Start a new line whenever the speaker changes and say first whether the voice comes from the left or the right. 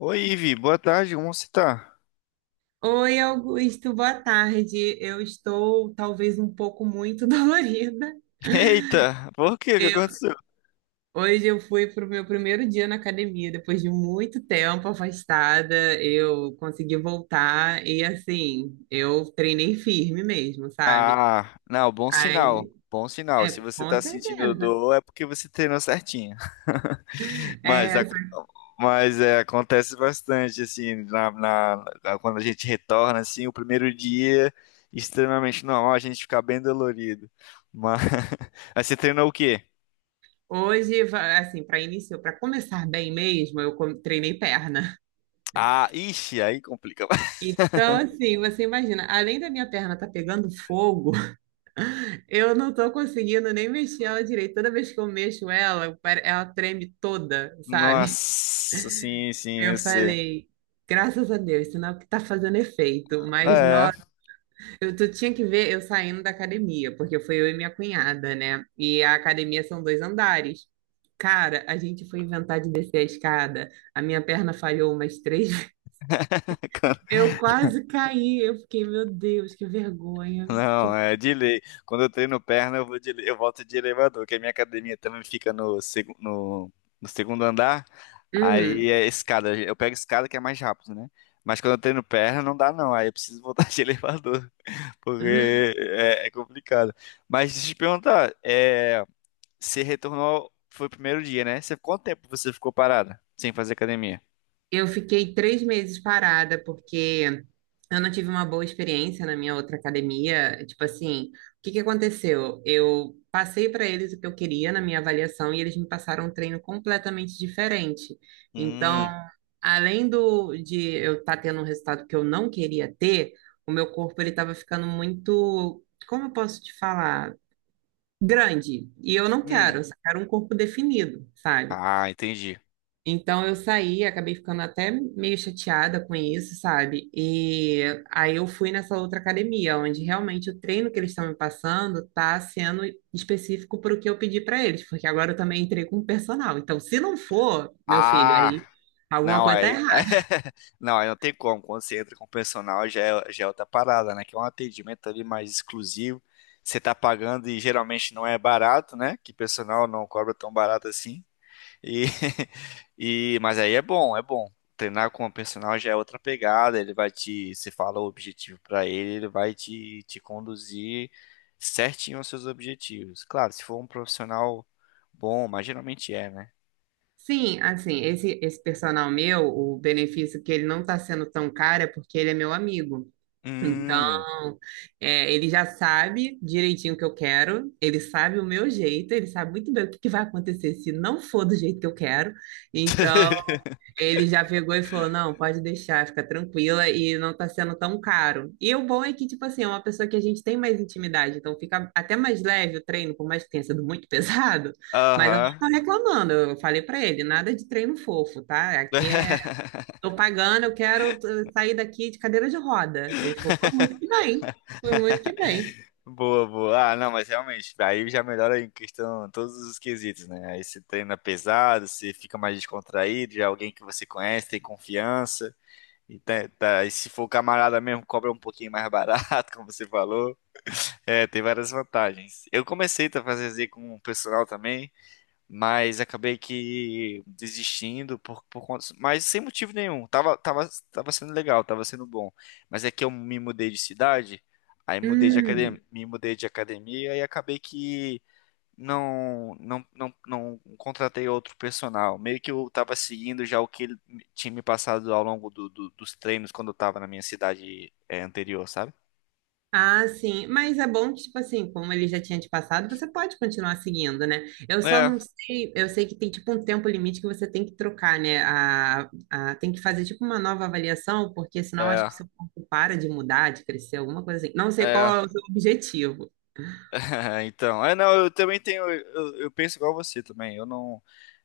left: Oi, Ivi, boa tarde, como você tá?
right: Oi, Augusto, boa tarde. Eu estou talvez um pouco muito dolorida.
left: Eita, por quê? O que
right: Eu,
left: aconteceu?
right: hoje eu fui para o meu primeiro dia na academia, depois de muito tempo afastada, eu consegui voltar e assim, eu treinei firme mesmo, sabe?
left: Ah, não, bom sinal,
right: Aí,
left: bom sinal. Se
right: é,
left: você tá
right: com
left: sentindo
right: certeza.
left: dor, é porque você treinou certinho. Mas,
right: É, só que
left: mas é, acontece bastante, assim, quando a gente retorna, assim, o primeiro dia, extremamente normal, a gente ficar bem dolorido. Mas, mas você treinou o quê?
right: hoje, assim, para início, para começar bem mesmo, eu treinei perna.
left: Ah, ixi, aí complica.
right: Então, assim, você imagina, além da minha perna estar pegando fogo, eu não tô conseguindo nem mexer ela direito. Toda vez que eu mexo ela, ela treme toda, sabe?
left: Nossa, sim, sim,
right: Eu
left: eu sei.
right: falei, graças a Deus, sinal que tá fazendo efeito. Mas
left: É,
right: nós, eu tu tinha que ver eu saindo da academia, porque foi eu e minha cunhada, né? E a academia são dois andares. Cara, a gente foi inventar de descer a escada. A minha perna falhou umas três vezes. Eu quase caí. Eu fiquei, meu Deus, que vergonha.
left: não,
right: Que...
left: é de lei. Quando eu treino perna, eu volto de elevador, porque a minha academia também fica no segundo andar.
right: Uhum.
left: Aí é escada. Eu pego escada que é mais rápido, né? Mas quando eu treino perna, não dá não. Aí eu preciso voltar de elevador, porque é complicado. Mas deixa eu te perguntar, você retornou, foi o primeiro dia, né? Você, quanto tempo você ficou parada sem fazer academia?
right: Eu fiquei três meses parada, porque eu não tive uma boa experiência na minha outra academia. Tipo assim, o que que aconteceu? Eu passei para eles o que eu queria na minha avaliação e eles me passaram um treino completamente diferente. Então,
left: Hum,
right: além do de eu estar tendo um resultado que eu não queria ter, o meu corpo ele estava ficando muito, como eu posso te falar, grande. E eu não
left: hum.
right: quero, eu só quero um corpo definido, sabe?
left: Ah, entendi.
right: Então eu saí, acabei ficando até meio chateada com isso, sabe? E aí eu fui nessa outra academia, onde realmente o treino que eles estão me passando tá sendo específico para o que eu pedi para eles, porque agora eu também entrei com personal. Então, se não for, meu filho,
left: Ah.
right: aí alguma
left: Não,
right: coisa tá
left: aí.
right: errada.
left: Não, aí não tem como. Quando você entra com o personal, já é outra parada, né? Que é um atendimento ali mais exclusivo. Você tá pagando e geralmente não é barato, né? Que personal não cobra tão barato assim. E, e, mas aí é bom, é bom. Treinar com o personal já é outra pegada. Ele vai te. Você fala o objetivo pra ele, ele vai te conduzir certinho aos seus objetivos. Claro, se for um profissional bom, mas geralmente é, né?
right: Sim, assim, esse personal meu, o benefício que ele não tá sendo tão caro é porque ele é meu amigo. Então,
left: Hum.
right: é, ele já sabe direitinho o que eu quero, ele sabe o meu jeito, ele sabe muito bem o que que vai acontecer se não for do jeito que eu quero. Então, ele já pegou e falou: não, pode deixar, fica tranquila, e não tá sendo tão caro. E o bom é que, tipo assim, é uma pessoa que a gente tem mais intimidade, então fica até mais leve o treino, por mais que tenha sido muito pesado. Mas eu não
left: Aham.
right: tô reclamando, eu falei pra ele: nada de treino fofo, tá? Aqui é... Tô pagando, eu quero sair daqui de cadeira de roda. Ele falou, pô, muito que bem. Foi muito que bem.
left: Boa, boa. Ah, não, mas realmente, aí já melhora em questão todos os quesitos, né? Aí você treina pesado, você fica mais descontraído, já é alguém que você conhece, tem confiança. E, e se for camarada mesmo, cobra um pouquinho mais barato, como você falou. É, tem várias vantagens. Eu comecei a fazer Z com o personal também. Mas acabei que desistindo por conta, mas sem motivo nenhum. Tava sendo legal, tava sendo bom. Mas é que eu me mudei de cidade, aí mudei de
right: Hum,
left: academia, me mudei de academia e acabei que não contratei outro personal. Meio que eu tava seguindo já o que ele tinha me passado ao longo dos treinos quando eu tava na minha cidade, é, anterior, sabe?
right: ah, sim. Mas é bom que, tipo assim, como ele já tinha te passado, você pode continuar seguindo, né? Eu só
left: É,
right: não sei, eu sei que tem tipo um tempo limite que você tem que trocar, né? Tem que fazer tipo uma nova avaliação, porque senão acho
left: é,
right: que seu corpo para de mudar, de crescer, alguma coisa assim. Não sei
left: é.
right: qual é o seu objetivo.
left: Então, é, não, eu também tenho, eu penso igual você também. Eu não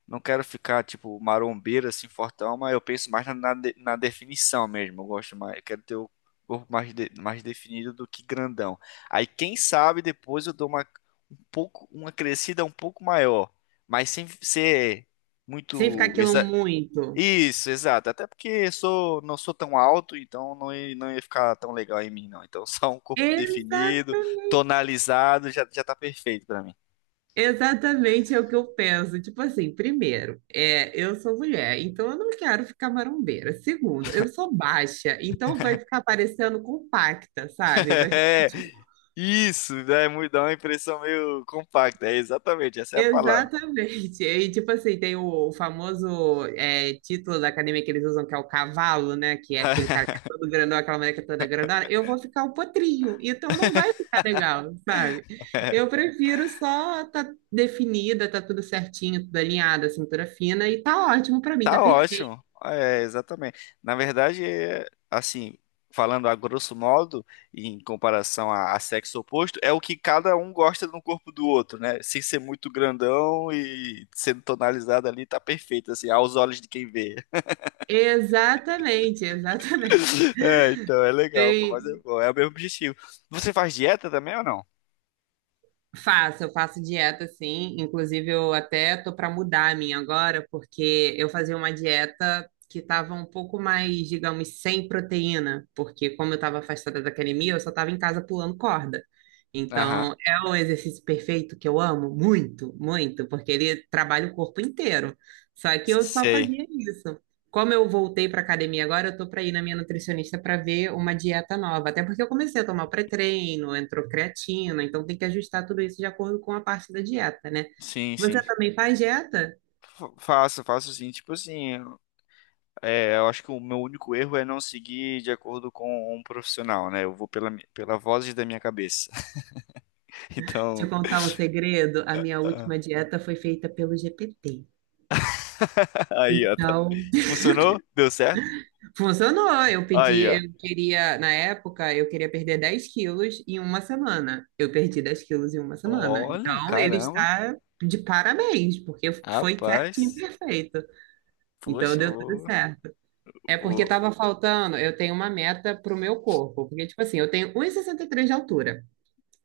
left: Não quero ficar, tipo, marombeiro, assim, fortão, mas eu penso mais na definição mesmo. Eu gosto mais, eu quero ter o corpo mais, mais definido do que grandão. Aí, quem sabe, depois eu dou uma, um pouco, uma crescida um pouco maior, mas sem ser
right: Sem ficar
left: muito...
right: aquilo
left: exa-
right: muito.
left: Isso, exato. Até porque eu sou, não sou tão alto, então não ia ficar tão legal em mim, não. Então, só um corpo
right: Exatamente.
left: definido, tonalizado, já tá perfeito pra mim.
right: Exatamente é o que eu penso. Tipo assim, primeiro, é, eu sou mulher, então eu não quero ficar marombeira. Segundo, eu sou baixa, então vai ficar parecendo compacta, sabe? Vai ficar
left: É,
right: tipo...
left: isso, né? Dá uma impressão meio compacta. É exatamente, essa é a palavra.
right: Exatamente. E tipo assim, tem o famoso é, título da academia que eles usam, que é o cavalo, né? Que é aquele cara que é todo grandão, aquela mulher que é toda grandona. Eu vou ficar o potrinho, então não vai ficar legal, sabe? Eu prefiro só tá definida, tá tudo certinho, tudo alinhado, a cintura fina, e tá ótimo pra mim, tá
left: Tá
right: perfeito.
left: ótimo. É, exatamente. Na verdade, é, assim, falando a grosso modo, em comparação a sexo oposto, é o que cada um gosta no corpo do outro, né? Sem ser muito grandão e sendo tonalizado ali, tá perfeito, assim, aos olhos de quem vê.
right: Exatamente, exatamente.
left: É, então, é legal, pô, mas é
right: Tem...
left: bom, é o mesmo objetivo. Você faz dieta também ou não?
right: Faço, eu faço dieta sim. Inclusive, eu até tô para mudar a minha agora, porque eu fazia uma dieta que tava um pouco mais, digamos, sem proteína, porque como eu estava afastada da academia, eu só estava em casa pulando corda.
left: Aham.
right: Então, é o exercício perfeito que eu amo muito, muito, porque ele trabalha o corpo inteiro. Só que eu só
left: Sei.
right: fazia isso. Como eu voltei para academia agora, eu tô para ir na minha nutricionista para ver uma dieta nova. Até porque eu comecei a tomar o pré-treino, entrou creatina, então tem que ajustar tudo isso de acordo com a parte da dieta, né?
left: Sim, sim.
right: Você também faz dieta?
left: Faço, faço sim. Tipo assim, é, eu acho que o meu único erro é não seguir de acordo com um profissional, né? Eu vou pela voz da minha cabeça.
right: Te
left: Então,
right: contar um segredo, a minha última dieta foi feita pelo GPT.
left: aí, ó. Tá.
right: Então,
left: E funcionou? Deu certo?
right: funcionou. Eu pedi,
left: Aí, ó.
right: eu queria, na época, eu queria perder 10 quilos em uma semana. Eu perdi 10 quilos em uma semana.
left: Olha,
right: Então, ele
left: caramba.
right: está de parabéns, porque foi certinho,
left: Rapaz.
right: perfeito. Então
left: Poxa,
right: deu tudo certo. É porque
left: vou.
right: tava faltando, eu tenho uma meta pro meu corpo, porque tipo assim, eu tenho um e 63 de altura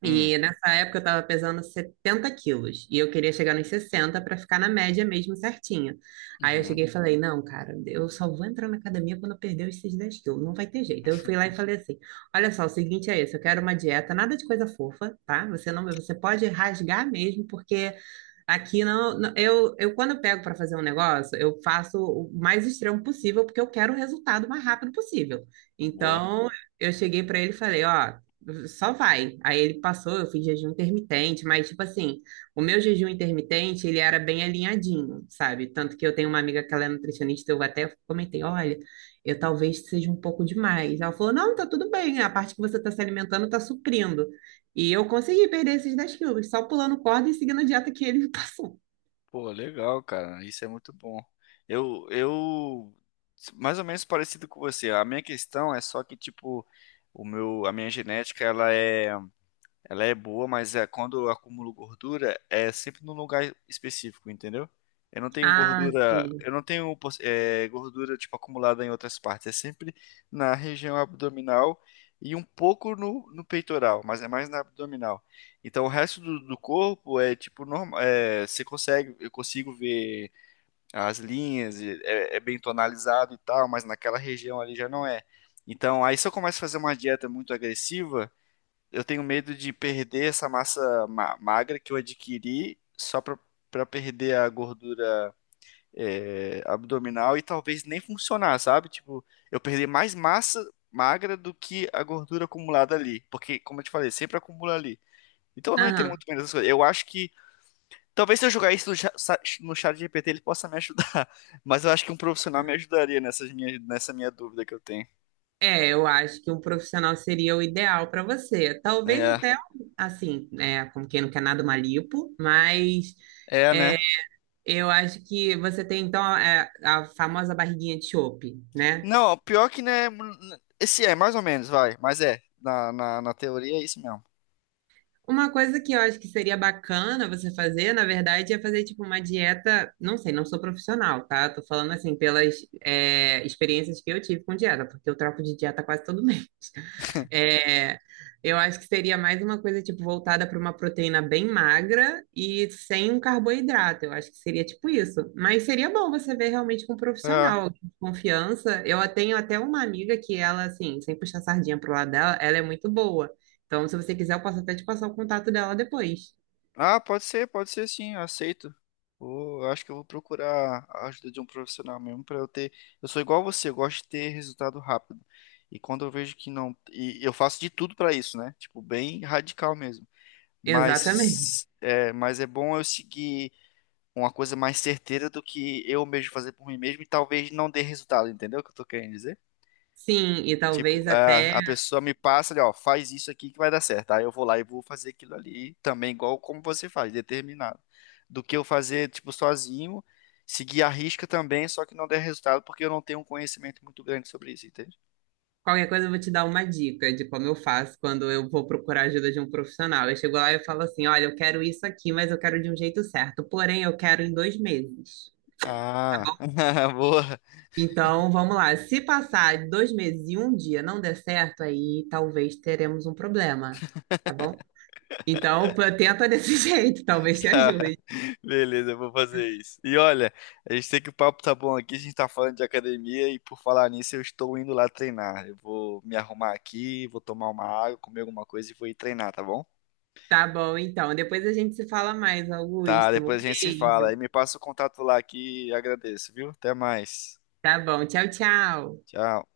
left: Hum,
right: e nessa época eu tava pesando 70 quilos e eu queria chegar nos 60 para ficar na média mesmo certinha. Aí eu
left: uhum,
right: cheguei e falei, não, cara, eu só vou entrar na academia quando eu perder esses 10 quilos, não vai ter jeito. Eu fui lá e falei assim, olha só, o seguinte é esse, eu quero uma dieta, nada de coisa fofa, tá? Você não, você pode rasgar mesmo, porque aqui não, não- eu quando eu pego para fazer um negócio, eu faço o mais extremo possível, porque eu quero o resultado o mais rápido possível.
left: boa.
right: Então, eu cheguei para ele e falei, ó, só vai. Aí ele passou, eu fiz jejum intermitente, mas tipo assim, o meu jejum intermitente, ele era bem alinhadinho, sabe? Tanto que eu tenho uma amiga que ela é nutricionista, eu até comentei, olha, eu talvez seja um pouco demais. Ela falou, não, tá tudo bem, a parte que você tá se alimentando tá suprindo. E eu consegui perder esses 10 quilos, só pulando corda e seguindo a dieta que ele me passou.
left: Pô, legal, cara. Isso é muito bom. Eu, eu, mais ou menos parecido com você. A minha questão é só que, tipo, a minha genética, ela é boa, mas é, quando eu acumulo gordura, é sempre num lugar específico, entendeu? Eu não tenho
right: Ah,
left: gordura,
right: sim.
left: eu não tenho gordura tipo acumulada em outras partes, é sempre na região abdominal e um pouco no peitoral, mas é mais na abdominal. Então o resto do, do corpo é tipo normal, é, eu consigo ver as linhas, e é bem tonalizado e tal, mas naquela região ali já não é. Então aí se eu começo a fazer uma dieta muito agressiva eu tenho medo de perder essa massa magra que eu adquiri só pra perder a gordura é, abdominal e talvez nem funcionar, sabe? Tipo, eu perder mais massa magra do que a gordura acumulada ali. Porque, como eu te falei, sempre acumula ali. Então eu não entendo
right: Aham.
left: muito bem dessas coisas. Eu acho que. Talvez se eu jogar isso no no chat GPT ele possa me ajudar. Mas eu acho que um profissional me ajudaria nessa minha dúvida que eu tenho.
right: É, eu acho que um profissional seria o ideal para você. Talvez
left: É,
right: até, assim, é, como quem não quer nada, uma lipo, mas é,
left: né?
right: eu acho que você tem, então, é, a famosa barriguinha de chope, né?
left: Não, pior que né. Esse é, mais ou menos, vai. Mas é. Na teoria é isso mesmo.
right: Uma coisa que eu acho que seria bacana você fazer, na verdade, é fazer tipo uma dieta. Não sei, não sou profissional, tá? Tô falando assim pelas é, experiências que eu tive com dieta, porque eu troco de dieta quase todo mês. É, eu acho que seria mais uma coisa tipo voltada para uma proteína bem magra e sem um carboidrato. Eu acho que seria tipo isso. Mas seria bom você ver realmente com um
left: É.
right: profissional alguém de confiança. Eu tenho até uma amiga que ela assim, sem puxar sardinha pro lado dela, ela é muito boa. Então, se você quiser, eu posso até te passar o contato dela depois.
left: Ah, pode ser sim, eu aceito. Eu acho que eu vou procurar a ajuda de um profissional mesmo pra eu ter. Eu sou igual você, eu gosto de ter resultado rápido. E quando eu vejo que não. E eu faço de tudo pra isso, né? Tipo, bem radical mesmo.
right: Exatamente.
left: Mas é bom eu seguir uma coisa mais certeira do que eu mesmo fazer por mim mesmo e talvez não dê resultado, entendeu o que eu tô querendo dizer?
right: Sim, e
left: Tipo,
right: talvez até...
left: a pessoa me passa ali, ó, faz isso aqui que vai dar certo. Aí eu vou lá e vou fazer aquilo ali também, igual como você faz, determinado. Do que eu fazer, tipo, sozinho, seguir a risca também, só que não der resultado porque eu não tenho um conhecimento muito grande sobre isso, entende?
right: Qualquer coisa eu vou te dar uma dica de como eu faço quando eu vou procurar ajuda de um profissional. Eu chego lá e eu falo assim: olha, eu quero isso aqui, mas eu quero de um jeito certo. Porém, eu quero em dois meses.
left: Ah, boa.
right: Então, vamos lá. Se passar dois meses e um dia não der certo, aí talvez teremos um problema, tá bom? Então, pô, tenta desse jeito, talvez te
left: Tá.
right: ajude.
left: Beleza, eu vou fazer isso. E olha, a gente tem que o papo tá bom aqui, a gente tá falando de academia e por falar nisso, eu estou indo lá treinar. Eu vou me arrumar aqui, vou tomar uma água, comer alguma coisa e vou ir treinar, tá bom?
right: Tá bom, então. Depois a gente se fala mais,
left: Tá,
right: Augusto. Um
left: depois a gente se fala. Aí
right: beijo.
left: me passa o contato lá que agradeço, viu? Até mais.
right: Tá bom. Tchau, tchau.
left: Tchau.